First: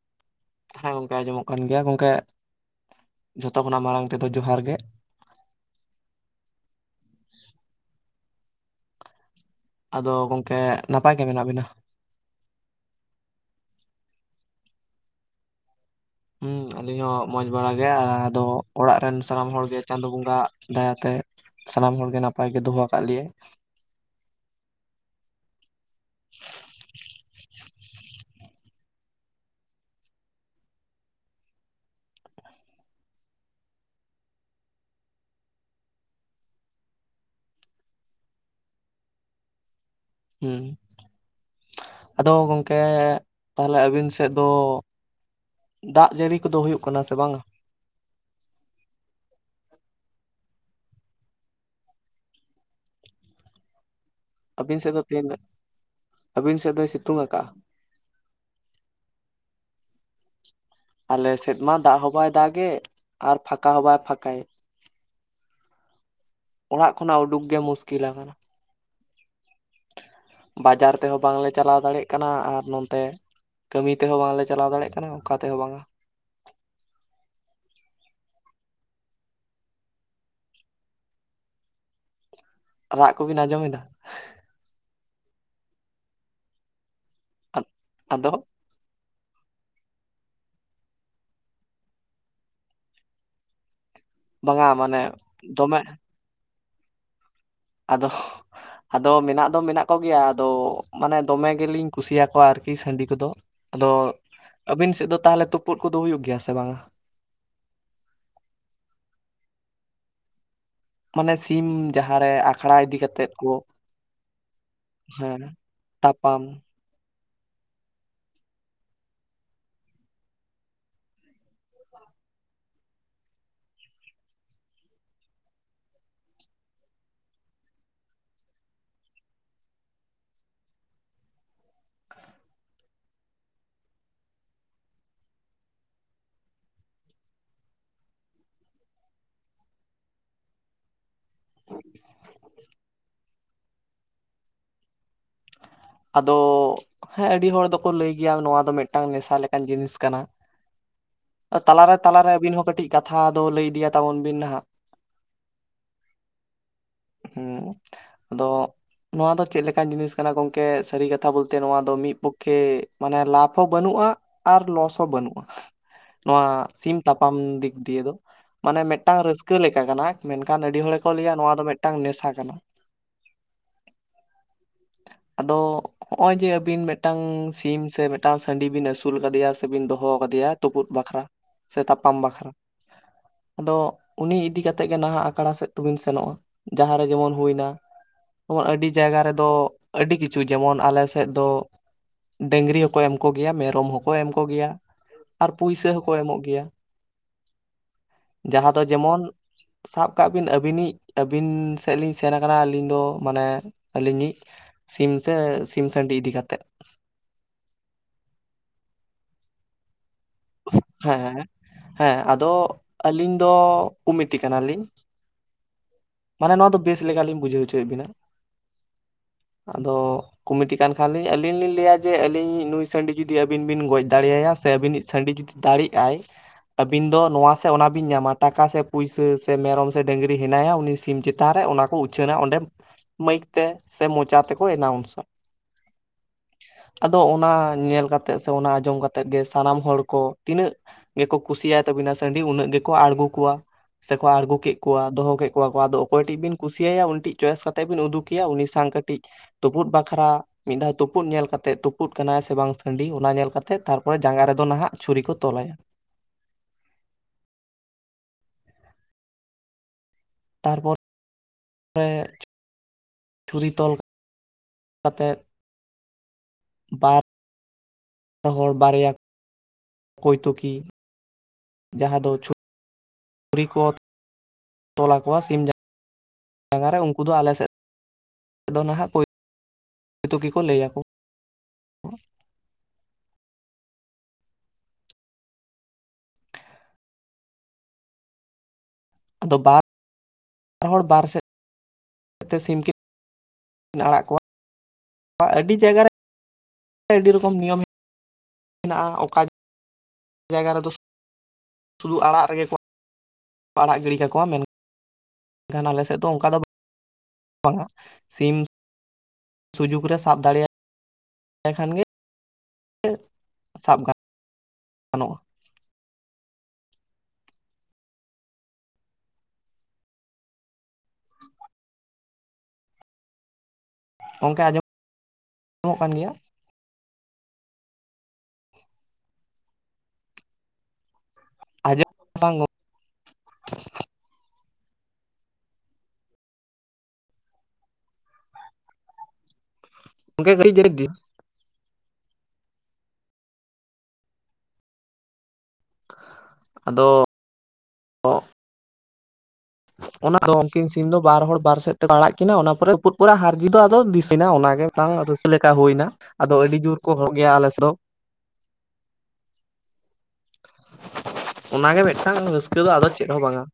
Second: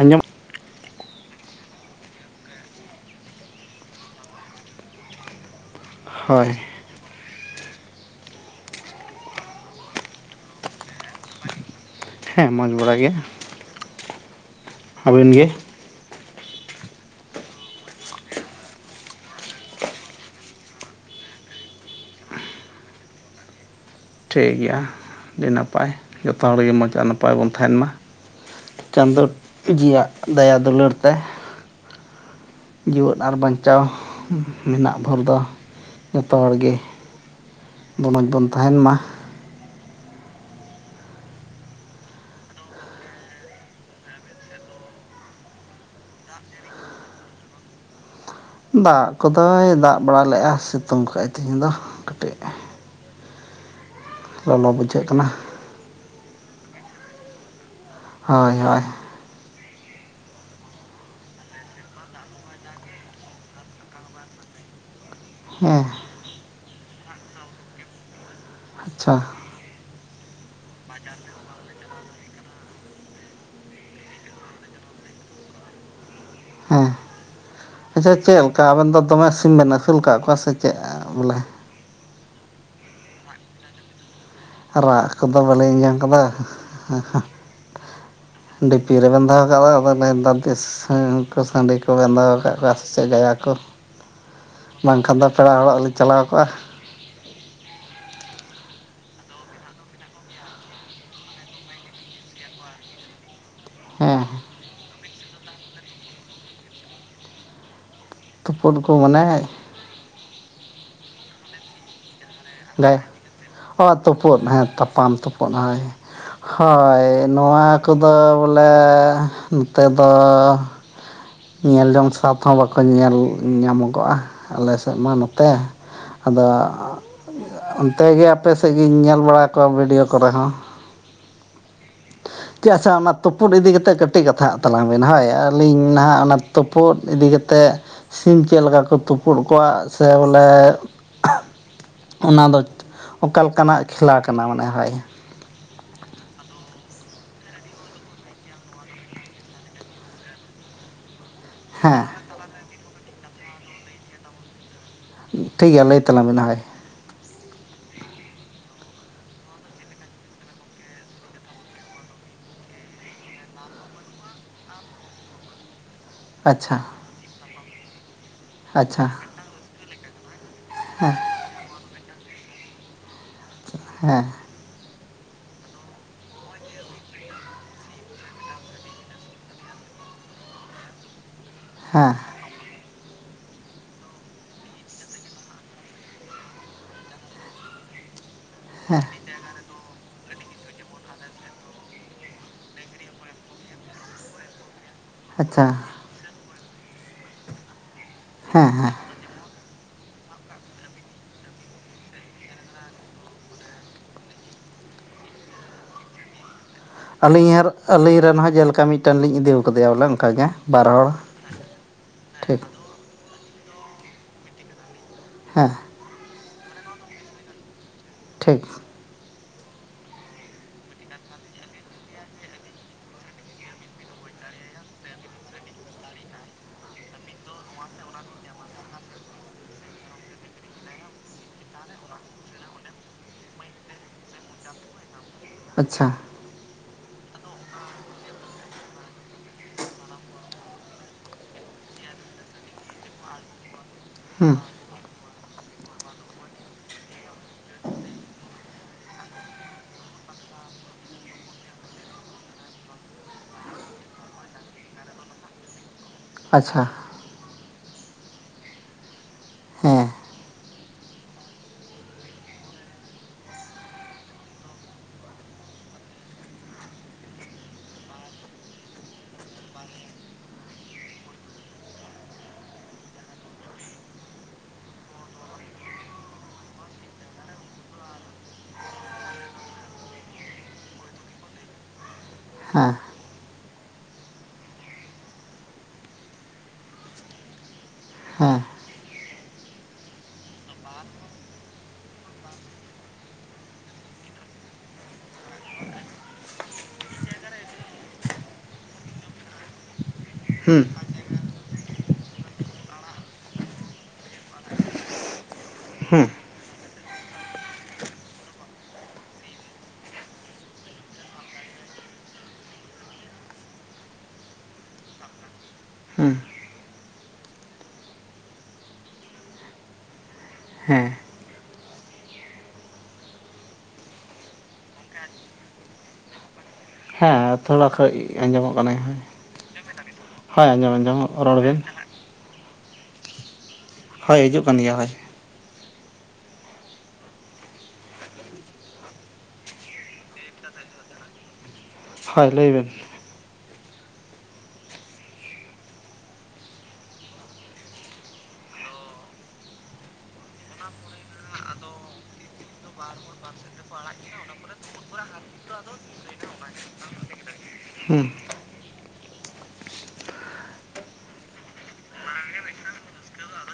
ᱟᱸᱡᱚᱢ ᱦᱮᱸ ᱜᱚᱝᱠᱮ ᱟᱸᱡᱚᱢᱚᱜ ᱠᱟᱱ ᱜᱮᱭᱟ, ᱜᱚᱝᱠᱮ ᱡᱷᱚᱛᱚ ᱠᱷᱚᱱᱟᱜ ᱢᱟᱨᱟᱝ ᱛᱮᱫᱚ ᱡᱚᱦᱟᱨ ᱜᱮ ᱾ ᱦᱳᱭ ᱾ ᱟᱫᱚ ᱜᱚᱢᱠᱮ ᱱᱟᱯᱟᱭ ᱜᱮ ᱢᱮᱱᱟᱜ ᱵᱤᱱᱟ? ᱦᱮᱸ ᱢᱚᱡᱽ ᱵᱟᱲᱟ ᱜᱮᱭᱟ ᱾ ᱟᱵᱤᱱ ᱜᱮ? ᱦᱩᱸ ᱟᱞᱤᱧ ᱦᱚᱸ ᱢᱚᱸᱡᱽ ᱵᱟᱲ ᱜᱮ ᱟᱫᱚ ᱚᱲᱟᱜ ᱨᱮᱱ ᱥᱟᱱᱟᱢ ᱦᱚᱲᱜᱮ ᱪᱟᱸᱫᱳ ᱵᱚᱸᱜᱟᱣᱟᱜ ᱫᱟᱭᱟ ᱛᱮ ᱾ ᱥᱟᱱᱟᱢ ᱦᱚᱲ ᱜᱮ ᱱᱟᱯᱟᱭ ᱜᱮ ᱫᱚᱦᱚ ᱟᱠᱟᱜ ᱞᱮᱭᱟᱭ ᱾ ᱴᱷᱤᱠ ᱜᱮᱭᱟ ᱟᱹᱰᱤ ᱱᱟᱯᱟᱭ ᱡᱚᱛᱚ ᱦᱚᱲᱜᱮ ᱢᱚᱡᱽ ᱟᱨ ᱱᱟᱯᱟᱭ ᱵᱚᱱ ᱛᱟᱦᱮᱱ ᱢᱟ ᱾ ᱪᱟᱸᱫᱳ ᱡᱤᱭᱟᱜ ᱫᱟᱭᱟ ᱫᱩᱞᱟᱹᱲ ᱛᱮ ᱾ ᱡᱤᱣᱮᱫ ᱟᱨ ᱵᱟᱧᱪᱟᱣ ᱢᱮᱱᱟᱜ ᱵᱷᱳᱨ ᱫᱚ ᱡᱚᱛᱚ ᱦᱚᱲ ᱜᱮ ᱫᱚ ᱢᱚᱡᱽ ᱵᱚᱱ ᱛᱟᱦᱮᱱ ᱢᱟ ᱾ ᱦᱮᱸ ᱾ ᱟᱫᱚ ᱜᱚᱝᱠᱮ ᱛᱟᱦᱚᱞᱮ ᱟᱹᱵᱤᱱ ᱥᱮᱫ ᱫᱚ ᱫᱟᱜ ᱡᱟᱹᱲᱤ ᱠᱚᱫᱚ ᱦᱩᱭᱩᱜ ᱠᱟᱱᱟ ᱥᱮ ᱵᱟᱝᱟ? ᱫᱟᱜ ᱠᱚᱫᱚᱭ ᱫᱟᱜ ᱵᱟᱲᱟ ᱞᱮᱜᱼᱟ ᱥᱤᱛᱩᱝ ᱠᱟᱜᱼᱟᱭ ᱛᱮᱦᱮᱧ ᱫᱚ ᱠᱟᱹᱴᱤᱡ ᱾ ᱞᱚᱞᱚ ᱟᱹᱵᱤᱱ ᱥᱮᱫ ᱫᱚ ᱵᱩᱡᱷᱟᱹᱜ ᱛᱤᱱ ᱠᱟᱱᱟ ᱾ ᱟᱹᱵᱤᱱ ᱥᱮᱫ ᱫᱚᱭ ᱥᱤᱛᱩᱝ ᱟᱠᱟᱜᱼᱟ? ᱦᱳᱭ ᱦᱳᱭ ᱾ ᱟᱞᱮ ᱥᱮᱫ ᱢᱟ ᱫᱟᱜ ᱦᱚᱸ ᱵᱟᱭ ᱫᱟᱜ ᱮᱫ ᱟᱨ ᱯᱷᱟᱸᱠᱟ ᱦᱚᱸ ᱵᱟᱭ ᱯᱷᱟᱸᱠᱟᱭᱮᱫ ᱾ ᱦᱮᱸ ᱾ ᱚᱲᱟᱜ ᱠᱷᱚᱱᱟᱜ ᱩᱰᱩᱠ ᱜᱮ ᱢᱩᱥᱠᱤᱞ ᱟᱠᱟᱱᱟ ᱾ ᱟᱪᱪᱷᱟ ᱾ ᱵᱟᱡᱟᱨ ᱛᱮᱦᱚᱸ ᱵᱟᱝᱞᱮ ᱪᱟᱞᱟᱣ ᱫᱟᱲᱮᱭᱟᱜ ᱠᱟᱱᱟ ᱟᱨ ᱱᱚᱱᱛᱮ ᱠᱟᱹᱢᱤ ᱛᱮᱦᱚᱸ ᱵᱟᱝᱞᱮ ᱪᱟᱞᱟᱣ ᱫᱟᱲᱮᱭᱟᱜ ᱠᱟᱱᱟ ᱚᱠᱟ ᱛᱮᱦᱚᱸ ᱵᱟᱝᱟ ᱾ ᱦᱮᱸ ᱟᱪᱪᱷᱟ ᱪᱮᱫ ᱞᱮᱠᱟ ᱟᱵᱮᱱ ᱫᱚ ᱫᱚᱢᱮ ᱥᱤᱢ ᱵᱮᱱ ᱟᱹᱥᱩᱞ ᱟᱠᱟᱫ ᱠᱚᱣᱟ ᱥᱮ ᱪᱮᱫ ᱵᱚᱞᱮ? ᱨᱟᱜ ᱠᱚᱵᱤᱱ ᱟᱸᱡᱚᱢᱮᱫᱟ? ᱨᱟᱜ ᱠᱚᱫᱚ ᱵᱟᱹᱞᱤᱧ ᱟᱸᱡᱚᱢ ᱟᱠᱟᱫᱟ ᱾ ᱟ ᱟᱫᱚ! ᱰᱷᱤᱯᱤ ᱨᱮᱵᱮᱱ ᱫᱚᱦᱚ ᱟᱠᱟᱫ ᱫᱚ ᱟᱫᱚ ᱢᱮᱱᱫᱟ ᱵᱮᱥ ᱦᱮᱸ ᱠᱚ ᱥᱟᱺᱰᱤ ᱠᱚ ᱵᱮᱱ ᱫᱚᱦᱚ ᱟᱠᱟᱫ ᱠᱚᱣᱟ ᱥᱮ ᱪᱮᱫ ᱡᱟᱭᱟ ᱠᱚ? ᱵᱟᱝᱟ ᱢᱟᱱᱮ ᱵᱟᱝᱠᱷᱟᱱ ᱫᱚ ᱯᱮᱲᱟ ᱦᱚᱲᱚᱜ ᱫᱚᱢᱮ ᱞᱤᱧ ᱪᱟᱞᱟᱣ ᱠᱚᱜᱼᱟ ᱾ ᱟᱫᱚ! ᱟᱫᱚ ᱢᱮᱱᱟᱜ ᱫᱚ ᱢᱮᱱᱟᱜ ᱠᱚᱜᱮᱭᱟ ᱟᱫᱚ ᱢᱟᱱᱮ ᱫᱚᱢᱮ ᱜᱮᱞᱤᱧ ᱠᱩᱥᱤᱭᱟᱠᱚᱣᱟ ᱟᱨᱠᱤ ᱥᱟᱺᱰᱤ ᱠᱚᱫᱚ ᱾ ᱟᱫᱚ ᱦᱮᱸ ᱟᱹᱵᱤᱱ ᱥᱮᱫ ᱫᱚ ᱛᱟᱦᱚᱞᱮ ᱛᱩᱯᱩᱫ ᱠᱚᱫᱚ ᱦᱩᱭᱩᱜ ᱜᱮᱭᱟ ᱥᱮ ᱵᱟᱝᱟ? ᱛᱩᱯᱩᱫ ᱠᱚ ᱢᱟᱱᱮ? ᱢᱟᱱᱮ ᱥᱤᱢ ᱡᱟᱦᱟᱸᱨᱮ ᱟ ᱛᱟᱦᱚᱞᱮ ᱚ ᱛᱳᱯᱳᱫ ᱦᱮᱸ ᱛᱟᱯᱟᱢ ᱦᱮᱸ ᱛᱩᱯᱩᱫ ᱦᱳᱭ ᱛᱟᱯᱟᱢ ᱦᱳᱭ ᱾ ᱱᱚᱣᱟ ᱠᱚᱫᱚ ᱵᱚᱞᱮ ᱱᱚᱛᱮᱫᱚᱻ ᱧᱮᱞ ᱡᱚᱝ ᱥᱟᱛ ᱦᱚᱸ ᱵᱟᱠᱚ ᱧᱮᱞ ᱧᱟᱢᱚᱜᱚᱜᱼᱟ ᱟᱞᱮ ᱥᱮᱫ ᱢᱟ ᱱᱚᱛᱮ ᱾ ᱟᱫᱚ ᱚᱱᱛᱮ ᱜᱮ ᱟᱯᱮ ᱥᱮᱫ ᱜᱤᱧ ᱧᱮᱞ ᱵᱟᱲᱟ ᱠᱚᱣᱟ ᱵᱷᱤᱰᱭᱳ ᱠᱚᱨᱮ ᱦᱚᱸ ᱾ ᱪᱮᱫ ᱟᱪᱪᱷᱟ ᱚᱱᱟ ᱛᱳᱯᱳᱫ ᱤᱫᱤ ᱠᱟᱛᱮᱫ ᱠᱟᱹᱴᱤᱡ ᱠᱟᱛᱷᱟᱜ ᱛᱟᱞᱟᱝ ᱵᱤᱱ ᱦᱳᱭ ᱟᱹᱞᱤᱧ ᱱᱟᱦᱟᱸᱜ ᱚᱱᱟ ᱛᱳᱯᱳᱫ ᱤᱫᱤ ᱠᱟᱛᱮᱫ ᱥᱤᱢ ᱪᱮᱫ ᱞᱮᱠᱟ ᱠᱚ ᱛᱩᱯᱩᱫ ᱠᱚᱣᱟ ᱥᱮ ᱵᱚᱞᱮ ᱚᱱᱟ ᱫᱚ ᱚᱠᱟᱞᱮᱠᱟᱱᱟᱜ ᱠᱷᱮᱞᱟ ᱠᱟᱱᱟ ᱢᱟᱱᱮ ᱦᱳᱭ ᱾ ᱟᱫᱚ ᱦᱮᱸ ᱟᱹᱰᱤ ᱦᱚᱲ ᱫᱚᱠᱚ ᱞᱟᱹᱭ ᱜᱮᱭᱟ ᱱᱚᱣᱟ ᱫᱚ ᱢᱤᱫᱴᱟᱝ ᱱᱮᱥᱟ ᱞᱮᱠᱟᱱ ᱡᱤᱱᱤᱥ ᱠᱟᱱᱟ ᱾ [inaudible] ᱛᱟᱞᱟᱨᱮ ᱛᱟᱞᱟᱨᱮ ᱟᱵᱤᱱ ᱦᱚᱸ ᱠᱟᱹᱴᱤᱡ ᱠᱟᱛᱷᱟ ᱫᱚ ᱞᱟᱹᱭ ᱤᱫᱤᱭᱟ ᱛᱟᱵᱚᱱ ᱵᱤᱱ ᱱᱟᱦᱟᱜ ᱾ ᱴᱷᱤᱠ ᱜᱮᱭᱟ ᱞᱟᱹᱭ ᱛᱟᱞᱟᱝ ᱵᱤᱱ ᱦᱳᱭ ᱾ ᱦᱩᱸ ᱟᱫᱚ ᱱᱚᱣᱟ ᱫᱚ ᱪᱮᱫ ᱞᱮᱠᱟᱱ ᱡᱤᱱᱤᱥ ᱠᱟᱱᱟ ᱜᱚᱝ ᱠᱮ ᱥᱟᱹᱨᱤ ᱠᱟᱛᱷᱟ ᱵᱚᱞᱛᱮ ᱱᱚᱣᱟ ᱫᱚ ᱢᱤᱜ ᱯᱚᱠᱠᱷᱮ ᱢᱟᱱᱮ ᱞᱟᱯᱷ ᱦᱚᱸ ᱵᱟᱹᱱᱩᱜᱼᱟ ᱾ ᱟᱨ ᱞᱚᱥ ᱦᱚᱸ ᱵᱟᱹᱱᱩᱜᱼᱟ [inaudible] ᱱᱚᱣᱟ ᱥᱤᱢ ᱛᱟᱯᱟᱢ ᱫᱤᱠ ᱫᱤᱭᱮ ᱫᱚ ᱢᱟᱱᱮ ᱟᱪᱪᱷᱟ ᱢᱤᱫᱴᱟᱝ ᱨᱟᱹᱥᱠᱟᱹ ᱞᱮᱠᱟ ᱠᱟᱱᱟ ᱢᱮᱱᱠᱷᱟᱱ ᱟᱹᱰᱤ ᱦᱚᱲᱮ ᱠᱚ ᱞᱟᱹᱭᱟ ᱱᱚᱣᱟ ᱫᱚ ᱢᱤᱫᱴᱟᱝ ᱱᱮᱥᱟ ᱠᱟᱱᱟ ᱦᱮᱸ ᱟᱫᱚ ᱱᱚᱜ ᱚᱭ ᱡᱮ ᱟᱹᱵᱤᱱ ᱢᱤᱫᱴᱟᱝ ᱥᱤᱢ ᱥᱮ ᱢᱤᱫᱴᱟᱝ ᱥᱟᱺᱰᱤ ᱵᱤᱱ ᱟᱹᱥᱩᱞ ᱟᱠᱟᱫᱮᱭᱟ ᱥᱮᱵᱤᱱ ᱫᱚᱦᱚ ᱟᱠᱟᱫᱮᱭᱟ ᱛᱳᱯᱳᱫ ᱵᱟᱠᱷᱨᱟ ᱥᱮ ᱦᱮᱸ ᱛᱟᱯᱟᱢ ᱵᱟᱠᱷᱨᱟ [inaudible] ᱟᱫᱚ ᱩᱱᱤ ᱤᱫᱤ ᱠᱟᱛᱮᱜ ᱜᱮ ᱱᱟᱦᱟᱜ ᱟᱠᱷᱲᱟ ᱥᱮᱫ ᱛᱚᱵᱤᱱ ᱥᱮᱱᱚᱜᱼᱟ᱾ ᱡᱟᱦᱟᱸ ᱨᱮ ᱡᱮᱢᱚᱱ ᱦᱩᱭᱱᱟ ᱡᱮᱢᱚᱱ ᱟᱹᱰᱤ ᱡᱟᱭᱜᱟ ᱨᱮᱫᱚ ᱟᱹᱰᱤ ᱠᱤᱪᱷᱩ ᱡᱮᱢᱚᱱ ᱟᱞᱮ ᱥᱮᱫ ᱫᱚ ᱰᱟᱸᱝᱨᱤ ᱦᱚᱸᱠᱚ ᱮᱢ ᱠᱚᱜᱮᱭᱟ ᱢᱮᱨᱚᱢ ᱦᱚᱸᱠᱚ ᱮᱢ ᱠᱚᱜᱮᱭᱟ᱾ ᱟᱨ ᱟᱪᱪᱷᱟ ᱯᱩᱭᱥᱟᱹ ᱦᱚᱸᱠᱚ ᱮᱢᱚᱜ ᱜᱮᱭᱟ, ᱦᱮᱸ ᱡᱟᱦᱟᱸ ᱫᱚ ᱦᱮᱸ ᱡᱮᱢᱚᱱ ᱥᱟᱵ ᱠᱟᱜ ᱵᱤᱱ ᱟᱹᱵᱤᱱᱤᱡ ᱟᱹᱵᱤᱱ ᱥᱮᱫ ᱞᱤᱧ ᱥᱮᱱ ᱠᱟᱱᱟ ᱟᱹᱞᱤᱧ ᱫᱚ ᱢᱟᱱᱮ ᱟᱹᱞᱤᱧᱤᱡ ᱥᱤᱢ ᱥᱮ ᱥᱤᱢ ᱥᱟᱸᱰᱤ ᱤᱫᱤ ᱠᱟᱛᱮᱫ? ᱟᱹᱞᱤᱧ ᱟᱨ ᱟᱹᱞᱤᱧ ᱨᱮᱱ ᱦᱚᱸ ᱡᱮᱞᱮᱠᱟ ᱢᱤᱫᱴᱮᱱ ᱞᱤᱧ ᱤᱫᱤᱣ ᱟᱠᱟᱣᱫᱮᱭᱟ ᱵᱚᱞᱮ ᱚᱱᱠᱟᱜᱮ ᱦᱮᱸ ᱦᱮᱸ ᱟᱫᱚ ᱟᱹᱞᱤᱧ ᱫᱚ ᱠᱩᱢᱤᱴᱤ ᱠᱟᱱᱟᱞᱤᱧ᱾ ᱦᱮᱸ ᱢᱟᱱᱮ ᱱᱚᱣᱟ ᱫᱚ ᱵᱮᱥ ᱞᱮᱠᱟ ᱞᱤᱧ ᱵᱩᱡᱷᱟᱹᱣ ᱦᱚᱪᱚᱭᱮᱫ ᱵᱤᱱᱟ᱾ ᱴᱷᱤᱠ ᱟᱫᱚ ᱠᱚᱢᱤᱴᱤ ᱠᱟᱱ ᱠᱷᱟᱱ ᱞᱤᱧ ᱟᱹᱞᱤᱧ ᱞᱤᱧ ᱞᱟᱹᱭᱟ ᱡᱮ ᱟᱹᱞᱤᱧᱤᱡ ᱱᱩᱭ ᱥᱟᱺᱰᱤ ᱡᱩᱫᱤ ᱟᱹᱵᱤᱱ ᱵᱤᱱ ᱜᱚᱡ ᱫᱟᱲᱮᱭᱟᱭᱟ ᱥᱮ ᱟᱹᱵᱤᱱᱤᱡ ᱥᱟᱺᱰᱤ ᱡᱩᱫᱤ ᱫᱟᱲᱮᱜᱼᱟᱭ ᱟᱹᱵᱤᱱ ᱫᱚ ᱱᱚᱣᱟ ᱥᱮ ᱚᱱᱟ ᱵᱤᱱ ᱧᱟᱢᱟ ᱴᱟᱠᱟ ᱥᱮ ᱯᱩᱭᱥᱟᱹ ᱥᱮ ᱢᱮᱨᱚᱢ ᱥᱮ ᱰᱟᱹᱝᱨᱤ ᱦᱮᱱᱟᱭᱟ ᱩᱱᱤ ᱥᱮ ᱥᱤᱢ ᱪᱮᱛᱟᱱ ᱨᱮ ᱚᱱᱟ ᱠᱚ ᱩᱪᱷᱟᱹᱱᱟ ᱚᱸᱰᱮᱢ ᱢᱟᱹᱭᱤᱠ ᱛᱮ ᱥᱮ ᱢᱚᱪᱟ ᱛᱮᱠᱚ ᱮᱞᱟᱣᱩᱱᱥᱟ᱾ ᱟᱪᱪᱷᱟ ᱟᱫᱚ ᱚᱱᱟ ᱧᱮᱞ ᱠᱟᱛᱮᱫ ᱥᱮ ᱚᱱᱟ ᱟᱸᱡᱚᱢ ᱠᱟᱛᱮᱫ ᱜᱮ ᱥᱟᱱᱟᱢ ᱦᱚᱲ ᱠᱚ ᱛᱤᱱᱟᱹᱜ ᱜᱮᱠᱚ ᱠᱩᱥᱤᱭᱟᱭ ᱛᱟᱵᱤᱱᱟ ᱥᱟᱺᱰᱤ ᱩᱱᱟᱹᱜ ᱜᱮᱠᱚ ᱟᱬᱜᱚ ᱠᱚᱣᱟ᱾ ᱥᱮᱠᱚ ᱦᱮᱸ ᱟᱬᱜᱚ ᱠᱮᱜ ᱠᱚᱣᱟ ᱫᱚᱦᱚ ᱠᱮᱜ ᱠᱚᱣᱟ ᱠᱚ ᱟᱫᱚ ᱚᱠᱚᱭ ᱴᱤᱜ ᱵᱤᱱ ᱠᱩᱥᱤᱭᱟᱭᱟ ᱩᱱᱤᱴᱤᱡ ᱪᱚᱭᱮᱥ ᱠᱟᱛᱮᱫ ᱵᱤᱱ ᱩᱫᱩᱠᱮᱭᱟ ᱩᱱᱤ ᱥᱟᱝ ᱠᱟᱹᱴᱤᱡ ᱛᱩᱯᱩᱫ ᱵᱟᱠᱷᱨᱟ ᱢᱤᱫ ᱫᱷᱟᱣ ᱛᱩᱯᱩᱫ ᱧᱮᱞ ᱠᱟᱛᱮᱜ ᱛᱩᱯᱩᱫ ᱠᱟᱱᱟᱭ ᱥᱮ ᱵᱟᱝ ᱥᱟᱺᱰᱤ ᱚᱱᱟ ᱧᱮᱞ ᱠᱟᱛᱮᱜ ᱛᱟᱨᱯᱚᱨᱮ ᱡᱟᱸᱜᱟ ᱨᱮᱫᱚ ᱱᱟᱦᱟᱜ ᱪᱷᱩᱨᱤ ᱠᱚ ᱛᱚᱞᱟᱭᱟ᱾ ᱟᱪᱪᱷᱟ ᱦᱮᱸ ᱛᱟᱨᱯᱚᱨ ᱨᱮ ᱪᱷᱩᱨᱤ ᱛᱚᱞ ᱠᱟᱛᱮᱫ ᱵᱟᱨ ᱵᱟ ᱦᱚᱲ ᱵᱟᱨᱭᱟ ᱠᱚᱭᱴᱳᱠᱤ ᱡᱟᱦᱟᱸ ᱫᱚ ᱪᱷᱩ ᱨᱤᱠᱚ ᱛᱚᱞ ᱟᱠᱚᱣᱟ ᱥᱤᱢ ᱡᱟ ᱡᱟᱸᱜᱟ ᱨᱮ ᱩᱱᱠᱩ ᱫᱚ ᱟᱞᱮ ᱥᱮᱫ ᱫᱚ ᱱᱟᱦᱟᱜ ᱠᱳᱭ ᱛᱳᱠᱤ ᱠᱚ ᱞᱟᱹᱭᱟᱠᱚ᱾ ᱦᱮᱸ ᱦᱮᱸ ᱟᱫᱚ ᱵᱟᱛ ᱵᱟᱨ ᱦᱚᱲ ᱵᱟᱨ ᱥᱮᱫ ᱠᱟᱛᱮ ᱥᱤᱢ ᱠᱤᱱ ᱟᱲᱟᱜ ᱠᱚᱣᱟ ᱟᱹᱰᱤ ᱡᱟᱭᱜᱟ ᱨᱮ ᱟᱹᱰᱤ ᱨᱚᱠᱚᱢ ᱱᱤᱭᱚᱢ ᱦᱮᱱᱟᱜᱼᱟ ᱚᱠᱟ ᱡᱟᱭᱜᱟ ᱦᱮᱸ ᱨᱮᱫᱚ ᱥᱩᱫᱷᱩ ᱟᱲᱟᱜ ᱨᱮᱜᱮ ᱠᱚ ᱟᱲᱟᱜ ᱜᱤᱰᱤ ᱠᱟᱠᱚᱣᱟ ᱢᱮᱱ ᱠᱷᱟᱱ ᱟᱞᱮ ᱥᱮᱫ ᱫᱚ ᱚᱱᱠᱟ ᱫᱚ ᱵᱟᱝᱟ ᱥᱤᱢ ᱥᱩᱡᱩᱜ ᱨᱮ ᱥᱟᱵ ᱫᱟᱲᱮᱭᱟ ᱮᱠᱷᱟᱱ ᱜᱮ ᱥᱟᱵ ᱜᱟ ᱟᱱᱚᱜᱼᱟ᱾ ᱦᱩᱸ ᱦᱮᱸ᱾ ᱜᱚᱝᱠᱮ [inaudible] ᱠᱟᱱ ᱜᱮᱭᱟ? ᱦᱮ ᱛᱷᱚᱲᱟ ᱠᱷᱚᱡ ᱟᱸᱡᱚᱢᱚᱜ ᱠᱟᱱᱟ ᱦᱳᱭ, ᱦᱳᱭ ᱟᱸᱡᱚᱢ ᱟᱸᱡᱚᱢ ᱨᱚᱲ ᱵᱤᱱ᱾ [inaudible] ᱦᱳᱭ ᱦᱤᱡᱩᱜ ᱠᱟᱱ ᱜᱮᱭᱟ ᱦᱳᱭ᱾ [inaudible] ᱦᱳᱭ ᱞᱟᱹᱭ ᱵᱮᱱ᱾ ᱟᱫᱚ ᱚᱱᱟ ᱫᱚ ᱩᱱᱠᱤᱱ ᱥᱤᱢ ᱫᱚ ᱵᱟᱨ ᱦᱚᱲ ᱵᱟᱨ ᱥᱮᱫ ᱛᱮᱠᱚ ᱟᱲᱟᱜ ᱠᱤᱱᱟ ᱚᱱᱟ ᱯᱚᱨᱮ ᱛᱩᱯᱩᱜ ᱯᱚᱨᱮ ᱦᱟᱨ ᱡᱤᱛ ᱫᱚ ᱟᱫᱚ [inaudible] ᱚᱱᱟᱜᱮ᱾ ᱴᱟᱝ [inaudible] ᱞᱮᱠᱟ ᱦᱩᱭᱱᱟ ᱟᱫᱚ ᱟᱹᱰᱤ ᱡᱳᱨ ᱠᱚ ᱦᱚᱲᱚᱜ ᱜᱮᱭᱟ ᱟᱞᱮ ᱥᱮᱫ ᱫᱚ᱾ ᱦᱩᱸ [inaudible] ᱚᱱᱟᱜᱮ ᱢᱤᱫᱴᱟᱝ ᱨᱟᱹᱥᱠᱟᱹ ᱫᱚ ᱟᱫᱚ ᱪᱮᱫ ᱦᱚᱸ ᱵᱟᱝᱟ᱾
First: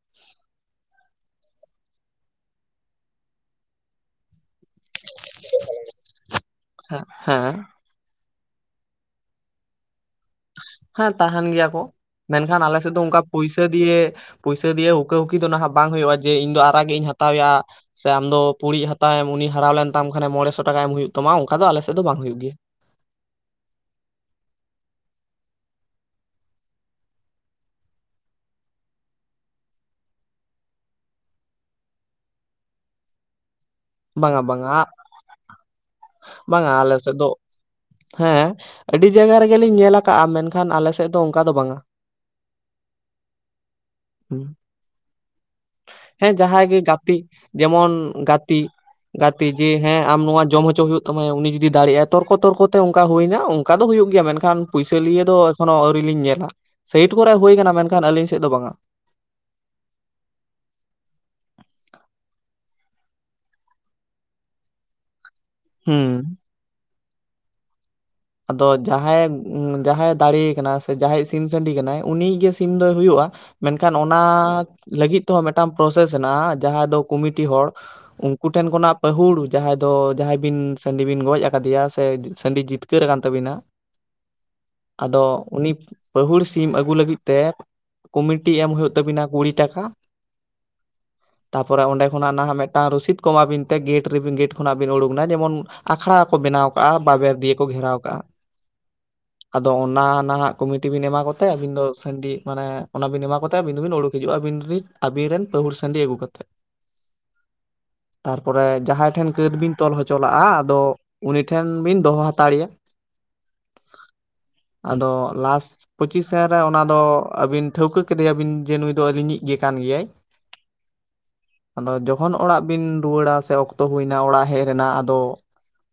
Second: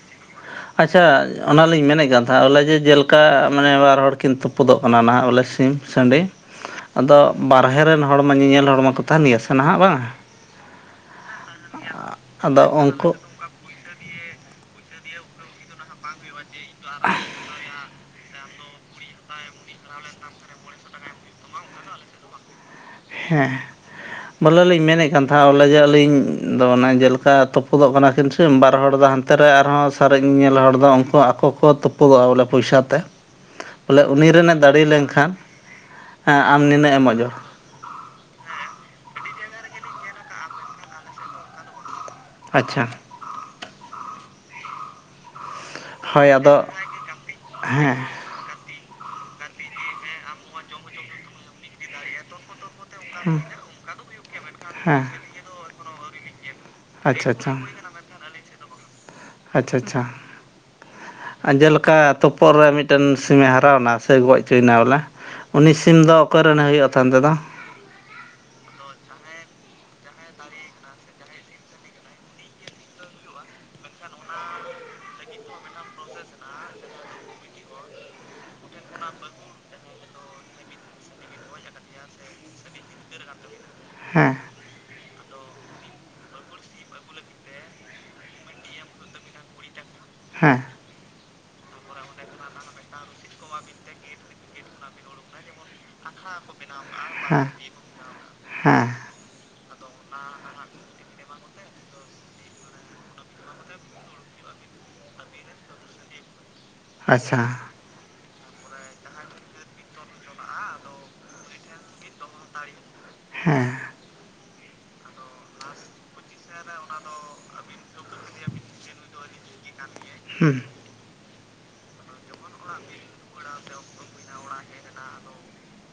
ᱟᱪᱪᱷᱟ ᱚᱱᱟᱞᱤᱧ ᱢᱮᱱᱮᱫ ᱠᱟᱱ ᱛᱟᱦᱮᱫ ᱟᱞᱮ ᱡᱮ ᱡᱮᱞᱮᱠᱟ ᱢᱟᱱᱮ ᱵᱟᱨ ᱦᱚᱲ ᱠᱤᱱ ᱛᱩᱯ ᱯᱩᱫᱚᱜ ᱠᱟᱱᱟ ᱱᱟᱦᱟᱜ ᱵᱚᱞᱮ ᱥᱤᱢ ᱥᱟᱸᱰᱤ ᱟᱫᱚ ᱦᱮᱸ ᱵᱟᱨᱦᱮ ᱨᱮᱱ ᱦᱚᱲᱢᱟ ᱧᱮᱧᱮᱞ ᱦᱚᱲᱢᱟ ᱠᱚ ᱛᱟᱦᱮᱱ ᱜᱮᱭᱟ ᱥᱮ ᱱᱟᱦᱟᱜ ᱵᱟᱝ? ᱦᱮᱸ ᱛᱟᱦᱮᱱ ᱜᱮᱭᱟ ᱠᱚ ᱢᱮᱱᱠᱷᱟᱱ ᱟᱫᱚ ᱟᱞᱮ ᱥᱮᱫ ᱫᱚ ᱩᱱᱠᱩ ᱚᱱᱠᱟ ᱯᱩᱭᱥᱟᱹ ᱫᱤᱭᱮ ᱯᱩᱭᱥᱟ ᱫᱤᱭᱮ ᱦᱩᱠᱟᱹ ᱦᱩᱠᱤ ᱫᱚ ᱱᱟᱦᱟᱜ ᱵᱟᱝ ᱦᱩᱭᱩᱜᱼᱟ ᱡᱮ ᱤᱧ ᱫᱚ ᱟᱨᱟᱜ ᱜᱤᱜ ᱤᱧ ᱦᱟᱛᱟᱣᱮᱭᱟ, ᱥᱮ ᱟᱢ ᱫᱚ ᱯᱩᱲᱤᱡ ᱦᱟᱛᱟᱣ ᱮᱢ ᱩᱱᱤ ᱦᱟᱨᱟᱣ ᱞᱮᱱ ᱛᱟᱢ ᱠᱷᱟᱱᱮ ᱢᱚᱬᱮ ᱥᱚ ᱴᱟᱠᱟ ᱮᱢ ᱦᱩᱭᱩᱜ ᱛᱟᱢᱟ ᱚᱱᱠᱟ ᱫᱚ ᱟᱞᱮ ᱥᱮᱫ ᱫᱚ ᱵᱟᱝ ᱦᱩᱭᱩᱜ ᱜᱮᱭᱟ᱾ ᱦᱮᱸ᱾ ᱵᱚᱞᱮ ᱞᱤᱧ ᱢᱮᱱᱮᱫ ᱠᱟᱱ ᱛᱟᱦᱮᱸ ᱵᱚᱞᱮ ᱡᱮ ᱟᱞᱤᱧ ᱫᱚ ᱚᱱᱮ ᱡᱮᱞᱮᱠᱟ ᱛᱩᱯᱩᱫᱚᱜ ᱠᱟᱱᱟ ᱠᱤᱱ ᱥᱮ ᱵᱟᱨ ᱦᱚᱲ ᱫᱚ ᱦᱟᱱ ᱛᱮ ᱨᱮ ᱟᱨᱦᱚ ᱥᱟᱨᱮᱡ ᱧᱮᱞ ᱦᱚᱲ ᱫᱚ ᱩᱱᱠᱩ ᱟᱠᱚ ᱠᱚ ᱛᱩᱯᱩᱫᱚᱜᱼᱟ ᱵᱚᱞᱮ ᱯᱚᱭᱥᱟ ᱛᱮ᱾ ᱵᱚᱞᱮ ᱩᱱᱤ ᱵᱟᱝᱟ ᱨᱮᱱᱮ ᱵᱟᱝᱟ ᱫᱟᱲᱮ ᱞᱮᱱᱠᱷᱟᱱ, ᱦᱮᱸ ᱟᱢ ᱱᱤᱱᱟᱹᱜ ᱮᱢᱚᱜ [inaudible] ᱦᱮ ᱟᱹᱰᱤ ᱡᱟᱭᱜᱟ ᱨᱮᱜᱮᱞᱤᱧ ᱧᱮᱞ ᱠᱟᱜᱼᱟ ᱢᱮᱱᱠᱷᱟᱱ ᱟᱞᱮ ᱥᱮᱫ ᱫᱚ ᱚᱱᱠᱟ ᱫᱚ ᱵᱟᱝᱟ᱾ ᱟᱪᱪᱷᱟ᱾ ᱦᱩᱸ᱾ ᱦᱳᱭ ᱦᱮᱸ ᱟᱫᱚ ᱡᱟᱦᱟᱸᱭ ᱜᱮ ᱜᱟᱛᱤ ᱡᱮᱢᱚᱱ ᱦᱮᱸ ᱜᱟᱛᱤ᱾ ᱜᱟᱛᱤ ᱡᱮ ᱦᱮᱸ ᱟᱢ ᱱᱚᱣᱟ ᱡᱚᱢ ᱦᱚᱪᱚ ᱦᱩᱭᱩᱜ ᱛᱟᱢᱟ ᱭᱟ ᱩᱱᱤ ᱡᱩᱫᱤ ᱫᱟᱲᱮᱜ ᱟᱭ ᱛᱚᱨᱠᱚ ᱛᱚᱨᱠᱚ ᱛᱮ ᱚᱱᱠᱟ ᱦᱮᱸ ᱦᱩᱭᱱᱟ ᱚᱱᱠᱟ ᱫᱚ ᱦᱩᱭᱩᱜ ᱜᱮᱭᱟ ᱢᱮᱱᱠᱷᱟᱱ ᱯᱩᱭᱥᱟᱹ ᱟᱪᱪᱷᱟ ᱞᱤᱭᱟᱹ ᱫᱚ ᱮᱠᱷᱚᱱᱳ ᱟᱹᱣᱨᱤ ᱞᱤᱧ ᱧᱮᱞᱟ᱾ ᱥᱮᱟᱭᱤᱴ ᱠᱚᱨᱮᱜ ᱦᱩᱭ ᱟᱪᱪᱷᱟ ᱟᱠᱟᱱᱟ ᱢᱮᱱᱠᱷᱟᱱ ᱟᱞᱤᱧ ᱥᱮᱫ ᱫᱚ ᱵᱟᱝᱟ᱾ ᱟᱪᱪᱷᱟ ᱟᱪᱪᱷᱟ᱾ ᱮᱸ ᱡᱮᱞᱮᱠᱟ ᱛᱳᱯᱳᱫ ᱨᱮ ᱢᱤᱫᱴᱮᱱ ᱥᱤᱢ-ᱮ ᱦᱟᱨᱟᱣ ᱮᱱᱟ ᱥᱮ ᱜᱚᱡ ᱚᱪᱚᱭᱮᱱᱟ ᱵᱚᱞᱮ, ᱩᱱᱤ ᱥᱤᱢ ᱫᱚ ᱦᱩᱸ ᱚᱠᱚᱭ ᱨᱮᱱᱮ ᱦᱩᱭᱩᱜᱼᱟ [unintelligible] ᱟᱫᱚ ᱡᱟᱦᱟᱭᱮ ᱩᱸ ᱡᱟᱦᱟᱭᱮ ᱫᱟᱲᱮ ᱟᱠᱟᱱᱟ ᱥᱮ ᱡᱟᱦᱟᱭᱤᱡ ᱥᱤᱢ ᱥᱟᱸᱰᱤ ᱠᱟᱱᱟᱭ ᱩᱱᱤᱭᱤᱡ ᱜᱮ ᱥᱤᱢ ᱫᱚᱭ ᱦᱩᱭᱩᱜᱼᱟ᱾ ᱢᱮᱱᱠᱷᱟᱱ ᱚᱱᱟ ᱞᱟᱹᱜᱤᱫ ᱛᱮᱦᱚᱸ ᱢᱤᱫᱴᱟᱝ ᱯᱨᱚᱥᱮᱥ ᱦᱮᱱᱟᱜᱼᱟ ᱡᱟᱦᱟᱸᱭ ᱫᱚ ᱠᱩᱢᱤᱴᱤ ᱦᱚᱲ ᱩᱱᱠᱩ ᱴᱷᱮᱱ ᱠᱷᱚᱱᱟᱜ ᱯᱟᱹᱦᱩᱲ ᱡᱟᱦᱟᱸᱭ ᱫᱚ ᱡᱟᱦᱟᱸᱭ ᱵᱤᱱ ᱥᱟᱹᱰᱤ ᱵᱤᱱ ᱜᱚᱡ ᱟᱠᱟᱫᱮᱭᱟ ᱥᱮ ᱥᱟᱸᱰᱤ ᱡᱤᱛ ᱠᱟᱹᱨ ᱟᱠᱟᱱ ᱛᱟᱵᱤᱱᱟ, ᱦᱮᱸ ᱟᱫᱚ ᱩᱱᱤ ᱯᱟᱦᱩᱲ ᱥᱤᱢ ᱟᱹᱜᱩ ᱞᱟᱹᱜᱤᱫ ᱛᱮ ᱠᱩᱢᱤᱴᱤ ᱮᱢ ᱦᱩᱭᱩᱜ ᱛᱟᱵᱤᱱᱟ ᱠᱩᱲᱤ ᱴᱟᱠᱟ, [inaudible] ᱛᱟᱨᱯᱚᱨᱮ ᱚᱸᱰᱮ ᱠᱷᱚᱱᱟᱜ ᱱᱟᱦᱟᱜ ᱢᱤᱫᱴᱟᱝ ᱨᱚᱥᱤᱫ ᱠᱚ ᱮᱢᱟ ᱵᱤᱱ ᱛᱮ ᱜᱮᱴ ᱨᱮᱵᱤᱱ ᱜᱮᱴ ᱠᱷᱚᱱᱟᱜ ᱵᱤᱱ ᱩᱲᱩᱠᱱᱟ ᱡᱮᱢᱚᱱ ᱟᱠᱷᱲᱟ ᱠᱚ ᱵᱮᱱᱟᱣ ᱠᱟᱜᱼᱟ ᱵᱟᱵᱮᱨ ᱫᱤᱭᱟᱹ ᱠᱚ ᱜᱷᱮᱨᱟᱣ ᱠᱟᱜᱼᱟ᱾ [inaudible] ᱟᱫᱚ ᱚᱱᱟ ᱱᱷᱟᱜ ᱠᱚᱢᱤᱴᱤ ᱵᱤᱱ ᱮᱢᱟ ᱠᱚᱛᱮ ᱟᱹᱵᱤᱱ ᱫᱚ ᱥᱟᱺᱰᱤ ᱢᱟᱱᱮ ᱚᱱᱟ ᱵᱤᱱ ᱮᱢᱟ ᱠᱟᱛᱮ ᱟᱹᱵᱤᱱ ᱫᱚᱵᱤᱱ ᱚᱰᱩᱠ ᱦᱤᱡᱩᱜᱼᱟ ᱟᱵᱤᱱ ᱫᱩᱵᱤᱱ ᱟᱹᱵᱤᱱ ᱨᱮᱱ ᱯᱟᱹᱦᱩᱲ ᱥᱟᱺᱰᱤ ᱟᱹᱜᱩ ᱠᱟᱛᱮᱫ᱾ ᱟᱪᱪᱷᱟ ᱾ ᱛᱟᱨᱯᱚᱨᱮ ᱡᱟᱦᱟᱸᱭ ᱴᱷᱮᱱ ᱠᱟᱹᱛ ᱵᱤᱱ ᱛᱚᱞ ᱦᱚᱪᱚᱞᱟᱜᱼᱟ, ᱟᱫᱚ ᱩᱱᱤ ᱴᱷᱮᱱ ᱵᱤᱱ ᱫᱚᱦᱚ ᱦᱟ ᱦᱟᱛᱟᱲᱮᱭᱟ ᱦᱮᱸ᱾ ᱟᱫᱚ ᱞᱟᱥ ᱯᱚᱸᱪᱤᱥᱮᱱ ᱨᱮ ᱚᱱᱟ ᱫᱚ ᱟᱹᱵᱤᱱ ᱴᱷᱟᱹᱣᱠᱟᱹ ᱠᱮᱫᱮᱭᱟᱵᱤᱱ ᱡᱮ ᱱᱩᱭ ᱫᱚ ᱟᱹᱞᱤᱧᱤᱡ ᱜᱮ ᱠᱟᱱ ᱜᱮᱭᱟᱭ᱾ ᱦᱩᱸ ᱾ ᱟᱫᱚ ᱡᱚᱠᱷᱚᱱ ᱚᱲᱟᱜ ᱵᱤᱱ ᱨᱩᱣᱟᱹᱲᱟ, ᱥᱮ ᱚᱠᱛᱚ ᱦᱩᱭᱱᱟ ᱚᱲᱟᱜ ᱦᱮᱡ ᱨᱮᱱᱟᱜ᱾ ᱟᱫᱚ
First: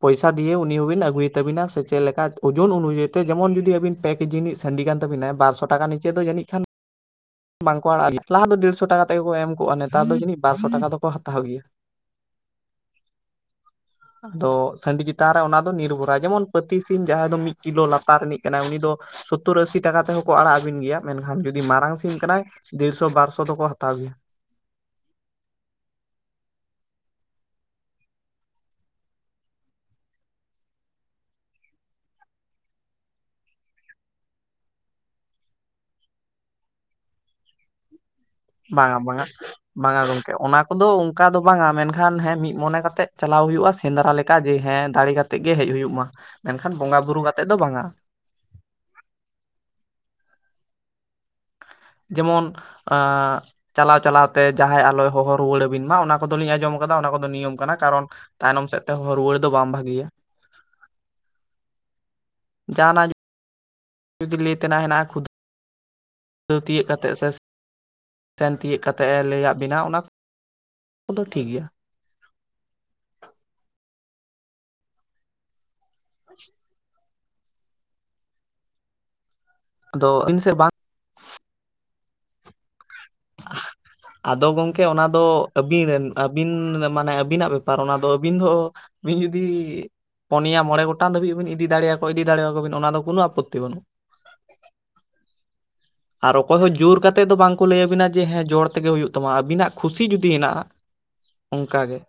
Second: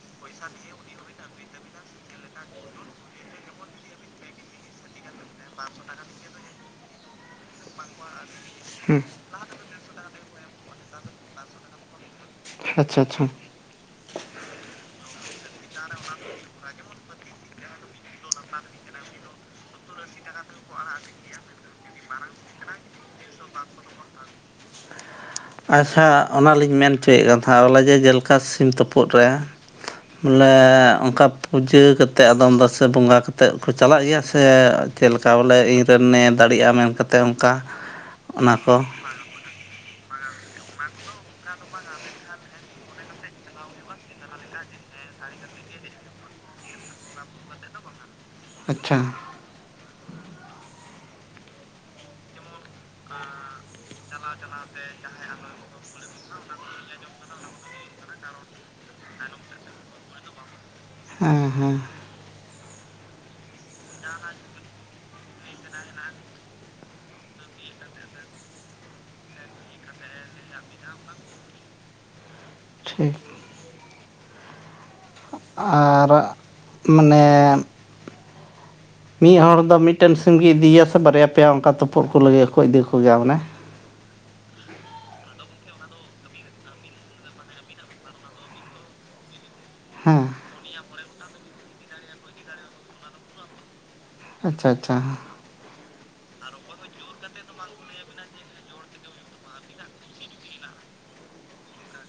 ᱯᱚᱭᱥᱟ ᱫᱤᱭᱮ ᱩᱱᱤ ᱦᱚᱵᱤᱱ ᱟᱜᱩᱭ ᱛᱟᱹᱵᱤᱱᱟ, ᱥᱮ ᱪᱮᱜ ᱞᱮᱠᱟ ᱳᱡᱳᱱ ᱚᱱᱩᱡᱟᱹᱭ ᱛᱮᱵᱤᱱᱟ ᱥᱮ ᱪᱮᱫ ᱞᱮᱠᱟ ᱚᱡᱚᱱ ᱡᱮᱢᱚᱱ ᱡᱩᱫᱤ ᱟᱹᱵᱤᱱ ᱯᱮ ᱠᱤᱡᱤ ᱱᱤᱡ ᱥᱟᱺᱰᱤᱠᱟᱱ ᱛᱟᱹᱵᱤᱱᱟ, ᱵᱟᱨᱥᱚ ᱴᱟᱠᱟ ᱱᱤᱪᱮ ᱫᱚ ᱡᱟᱹᱱᱤᱡ ᱠᱷᱟᱱ ᱵᱟᱝᱠᱚ ᱟᱲᱟᱜ ᱜᱮᱭᱟ [unintelligible] ᱾ ᱞᱟᱦᱟ ᱫᱚ ᱰᱮᱲᱥᱚ ᱦᱩᱸ ᱴᱟᱠᱟ ᱛᱮᱜᱮ ᱠᱚ ᱮᱢ ᱠᱚᱜᱼᱟ᱾ ᱱᱮᱛᱟᱨ ᱫᱚ ᱡᱟᱹᱱᱤᱡ ᱵᱟᱨᱥᱚ ᱴᱟᱠᱟ ᱫᱚᱠᱚ ᱦᱟᱛᱟᱣ ᱜᱮᱭᱟ᱾ ᱟᱪᱪᱷᱟ ᱟᱪᱪᱷᱟ ᱾ ᱟᱫᱚ ᱥᱟᱺᱰᱤ ᱪᱮᱛᱟᱱ ᱨᱮ ᱚᱱᱟ ᱫᱚ ᱱᱤᱨᱵᱷᱚᱨᱟᱭ᱾ ᱡᱮᱢᱚᱱ ᱯᱟᱹᱛᱤ ᱥᱤᱢ ᱡᱟᱦᱟᱸᱭ ᱫᱚ ᱢᱤᱜ ᱠᱤᱞᱳ ᱞᱟᱛᱟᱨ ᱨᱮᱱᱤᱡ ᱠᱟᱱᱟᱜ ᱩᱱᱤ ᱫᱚ ᱥᱳᱛᱛᱤᱨ ᱟᱥᱥᱤ ᱴᱟᱠᱟ ᱛᱮᱦᱚᱸ ᱠᱚ ᱟᱲᱟᱜ ᱟᱹᱵᱤᱱ ᱜᱮᱭᱟ᱾ ᱢᱮᱱᱠᱷᱟᱱ ᱡᱩᱫᱤ ᱢᱟᱨᱟᱝ ᱥᱤᱢ ᱠᱟᱱᱟᱭ ᱫᱮᱲᱥᱚ ᱵᱟᱨᱥᱚ ᱫᱚᱠᱚ ᱦᱟᱛᱟᱣ ᱜᱮᱭᱟ ᱾ ᱟᱪᱪᱷᱟ ᱚᱱᱟᱞᱤᱧ ᱢᱮᱱ ᱪᱚᱭᱮᱜ ᱠᱟᱱ ᱛᱷᱟᱦᱮᱸ᱾ ᱦᱚᱞᱟ ᱡᱮ ᱡᱮᱞᱮᱠᱟ ᱥᱤᱢ ᱛᱳᱯᱳᱫ ᱨᱮ ᱵᱚᱞᱮ ᱚᱝᱠᱟ ᱯᱩᱡᱟᱹ ᱠᱟᱛᱮᱜ ᱟᱫᱚᱢ ᱫᱚ, ᱥᱮ ᱵᱚᱸᱜᱟ ᱠᱟᱛᱮᱜ ᱠᱚ ᱪᱟᱞᱟᱜ ᱜᱮᱭᱟ ᱥᱮ ᱪᱮᱜ ᱞᱮᱠᱟ ᱵᱚᱞᱮ ᱤᱧᱨᱮᱱᱮ ᱫᱟᱲᱮᱜᱼᱟ ᱢᱮᱱ ᱠᱟᱛᱮᱜ ᱚᱝᱠᱟ ᱾ ᱵᱟᱝᱟ ᱵᱟᱝᱟ ᱵᱟᱝᱟ ᱜᱚᱝᱠᱮ, ᱚᱱᱟ ᱠᱚᱫᱚ ᱚᱝᱠᱟ ᱫᱚ ᱵᱟᱝᱟ ᱢᱮᱱᱠᱷᱟᱱ ᱦᱮᱸ ᱢᱤᱜ ᱢᱚᱱᱮ ᱠᱟᱛᱮᱜ ᱪᱟᱞᱟᱣ ᱦᱩᱭᱩᱜᱼᱟ᱾ ᱥᱮᱸᱫᱽᱨᱟ ᱞᱮᱠᱟ ᱦᱮᱸ ᱫᱟᱲᱮ ᱠᱟᱛᱮᱜ ᱜᱮ ᱦᱮᱡ ᱦᱩᱭᱩᱜ ᱢᱟ, ᱢᱮᱱᱠᱷᱟᱱ ᱵᱚᱸᱜᱟ ᱵᱩᱨᱩ ᱠᱟᱛᱮᱜ ᱫᱚ ᱵᱟᱝᱟ ᱾ ᱟᱪᱪᱷᱟ ᱾ ᱡᱮᱢᱚᱱ ᱟᱻ ᱪᱟᱞᱟᱣ ᱪᱟᱞᱟᱣᱛᱮ ᱡᱟᱦᱟᱸᱭ ᱟᱞᱚᱭ ᱦᱚᱦᱚ ᱨᱩᱣᱟᱹᱲ ᱟᱹᱵᱤᱱ ᱢᱟ, ᱚᱱᱟ ᱠᱚᱫᱚᱞᱤᱧ ᱟᱸᱡᱚᱢ ᱟᱠᱟᱫᱟ ᱚᱱᱟ ᱠᱚᱫᱚ ᱱᱤᱭᱚᱢ ᱠᱟᱱᱟ᱾ ᱠᱟᱨᱚᱱ ᱛᱟᱭᱱᱚᱢ ᱥᱮᱜ ᱛᱮ ᱦᱚᱦᱚ ᱨᱩᱣᱟᱹᱲ ᱫᱚ ᱵᱟᱝ ᱵᱷᱟᱹᱜᱤᱭᱟ ᱾ ᱦᱮᱸ ᱦᱮᱸ ᱾ ᱡᱟᱦᱟᱸᱱᱟᱜ ᱡᱩᱫᱤ ᱞᱟᱹᱭ ᱛᱮᱱᱟᱜ ᱦᱮᱱᱟᱜᱼᱟ, ᱠᱷᱩ ᱥᱟᱹᱣ ᱛᱤᱭᱟᱹᱜ ᱠᱟᱛᱮᱜ ᱥᱮ ᱥᱮᱱ ᱛᱤᱭᱟᱹᱜ ᱠᱟᱛᱮᱜ ᱮ ᱞᱮᱭᱟᱜ ᱵᱤᱱᱟ ᱚᱱᱟ ᱠᱚᱫᱚ ᱴᱷᱤᱠ ᱜᱮᱭᱟ ᱾ ᱴᱷᱤᱠ ᱾ ᱟᱨᱻ ᱟᱪᱪᱷᱟ ᱾ ᱢᱟᱱᱮ ᱢᱤᱫ ᱦᱚᱲ ᱫᱚ ᱟᱫᱚ ᱢᱤᱜᱴᱮᱱ ᱥᱤᱢ ᱟᱹᱵᱤᱱ ᱜᱮ ᱥᱮᱫ ᱵᱟᱝ ᱤᱫᱤᱭᱟᱥᱮ ᱵᱟᱨᱭᱟ ᱯᱮᱭᱟ, ᱚᱝᱠᱟ ᱛᱳᱯᱳᱫ ᱠᱚ ᱞᱟᱹᱭᱟᱠᱚ ᱤᱫᱤ ᱠᱚ ᱜᱮᱭᱟ ᱚᱱᱮ ᱾ [inaudible] ᱟᱫᱚ ᱜᱚᱝᱠᱮ ᱚᱱᱟ ᱫᱚ ᱟᱹᱵᱤᱱ ᱨᱮᱱ, ᱟᱹᱵᱤᱱ ᱢᱟᱱᱮ ᱟᱹᱵᱤᱱᱟᱜ ᱵᱮᱯᱟᱨ ᱚᱱᱟ ᱫᱚ᱾ ᱟᱹᱵᱤᱱ ᱫᱚ ᱟᱹᱵᱤᱱ ᱡᱩᱫᱤ ᱦᱮᱸ ᱯᱚᱱᱮᱭᱟ ᱢᱚᱬᱮ ᱜᱚᱴᱟᱝ ᱫᱷᱟᱹᱵᱤᱡ ᱦᱚᱵᱤᱱ ᱤᱫᱤ ᱫᱟᱲᱮᱭᱟ ᱠᱚᱣᱟ, ᱤᱫᱤ ᱫᱮᱲᱮᱭᱟ ᱠᱚᱣᱟ ᱵᱤᱱ ᱚᱱᱟ ᱫᱚ ᱠᱳᱱᱳ ᱟᱯᱚᱛᱛᱤ ᱵᱟᱹᱱᱩᱜ ᱾ ᱟᱪᱪᱷᱟ ᱟᱪᱪᱷᱟ ᱾ ᱟᱨ ᱚᱠᱚᱭ ᱦᱚᱸ ᱡᱳᱨ ᱠᱟᱛᱮ ᱫᱚ ᱵᱟᱝᱠᱚ ᱞᱟᱹᱭᱟᱵᱤᱱᱟ ᱡᱮ ᱦᱮᱸ ᱡᱚᱲ ᱛᱮᱜᱮ ᱦᱩᱭᱩᱜ ᱛᱟᱢᱟ, ᱟᱹᱵᱤᱱᱟᱜ ᱠᱷᱩᱥᱤ ᱡᱩᱫᱤ ᱦᱮᱱᱟᱜᱼᱟ ᱾ ᱚᱝᱠᱟᱜᱮ ᱾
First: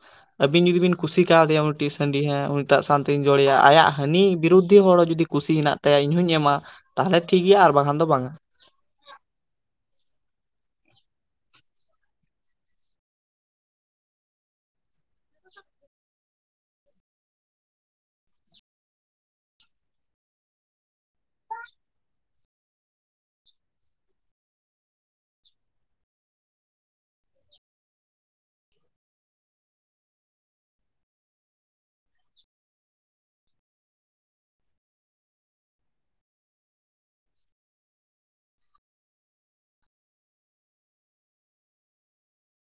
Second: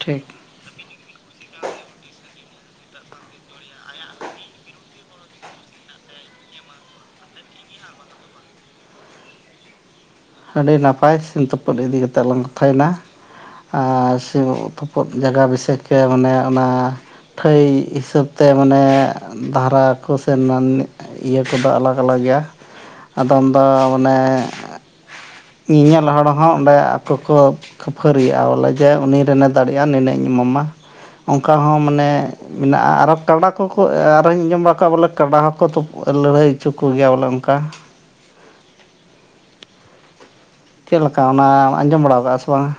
ᱴᱷᱤᱠ ᱾ ᱟᱹᱵᱤᱱ ᱡᱩᱫᱤ ᱵᱤᱱ ᱠᱩᱥᱤ ᱠᱟᱣᱫᱮᱭᱟ ᱩᱱᱤ ᱴᱤᱡ ᱥᱟᱺᱰᱤ, ᱦᱮ ᱩᱱᱤᱴᱟᱜ ᱥᱟᱱᱛᱮᱧ ᱡᱚᱲᱮᱭᱟ ᱟᱭᱟᱜ ᱦᱟᱹᱱᱤ ᱵᱤᱨᱩᱫᱷᱤ ᱦᱚᱲ ᱦᱚᱸ ᱡᱩᱫᱤ ᱠᱩᱥᱤ ᱦᱮᱱᱟᱜ ᱛᱟᱭᱟ ᱤᱧᱦᱩᱧ ᱮᱢᱟ, ᱛᱟᱦᱞᱮ ᱴᱷᱤᱠ ᱜᱮᱭᱟ ᱟᱨ ᱵᱟᱝᱠᱷᱟᱱ ᱫᱚ ᱵᱟᱝᱟ᱾ ᱟᱹᱰᱤ ᱱᱟᱯᱟᱭ ᱥᱤᱢ ᱛᱳᱯᱳᱫ ᱤᱫᱤ ᱠᱟᱛᱮᱜ ᱞᱟᱝ ᱠᱟᱛᱷᱟᱭᱱᱟ᱾ ᱟᱨ ᱥᱤ ᱛᱳᱯᱳᱫ ᱡᱟᱜᱟ ᱵᱤᱥᱚᱭ ᱛᱮ ᱢᱟᱱᱮ ᱚᱱᱟ ᱛᱷᱟᱹᱭ ᱦᱤᱥᱟᱹᱵ ᱛᱮ ᱢᱟᱱᱮ ᱫᱷᱟᱨᱟ ᱠᱚ ᱥᱮ ᱱᱟᱱᱱᱤ ᱤᱭᱟᱹ ᱠᱚᱫᱚ ᱟᱞᱟᱜ ᱟᱞᱟᱠ ᱜᱮᱭᱟ ᱟᱫᱚᱢ ᱫᱚ ᱢᱟᱱᱮ ᱧᱮᱧᱮᱞ ᱦᱚᱲ ᱦᱚᱸ ᱚᱸᱰᱮ ᱟᱠᱚ ᱠᱚ ᱠᱷᱟᱹᱯᱷᱟᱹᱨᱤᱜ-ᱟ ᱵᱚᱞᱮ ᱡᱮ ᱩᱱᱤ ᱨᱮᱱᱮ ᱫᱟᱲᱮᱜ-ᱟ, ᱱᱤᱱᱟᱹᱜ ᱤᱧ ᱮᱢᱟᱢᱟ ᱚᱝᱠᱟ ᱦᱚᱸ ᱢᱟᱱᱮ ᱢᱮᱱᱟᱜ-ᱟ ᱟᱨᱚ ᱠᱟᱰᱟ ᱠᱚᱠᱚ ᱟᱨᱳᱧ ᱟᱸᱡᱚᱢ ᱵᱟᱲᱟ ᱠᱟᱜ-ᱟ ᱵᱚᱞᱮ ᱠᱟᱰᱟ ᱦᱚᱸᱠᱚ ᱞᱟᱹᱲᱦᱟᱹᱭ ᱦᱚᱪᱚ ᱠᱚᱜᱮᱭᱟ ᱵᱚᱞᱮ ᱚᱝᱠᱟ᱾ ᱪᱮᱫ ᱞᱮᱠᱟ ᱚᱱᱟ ᱟᱸᱡᱚᱢ ᱵᱟᱲᱟ ᱠᱟᱜ-ᱟ ᱥᱮ ᱵᱟᱝᱟ?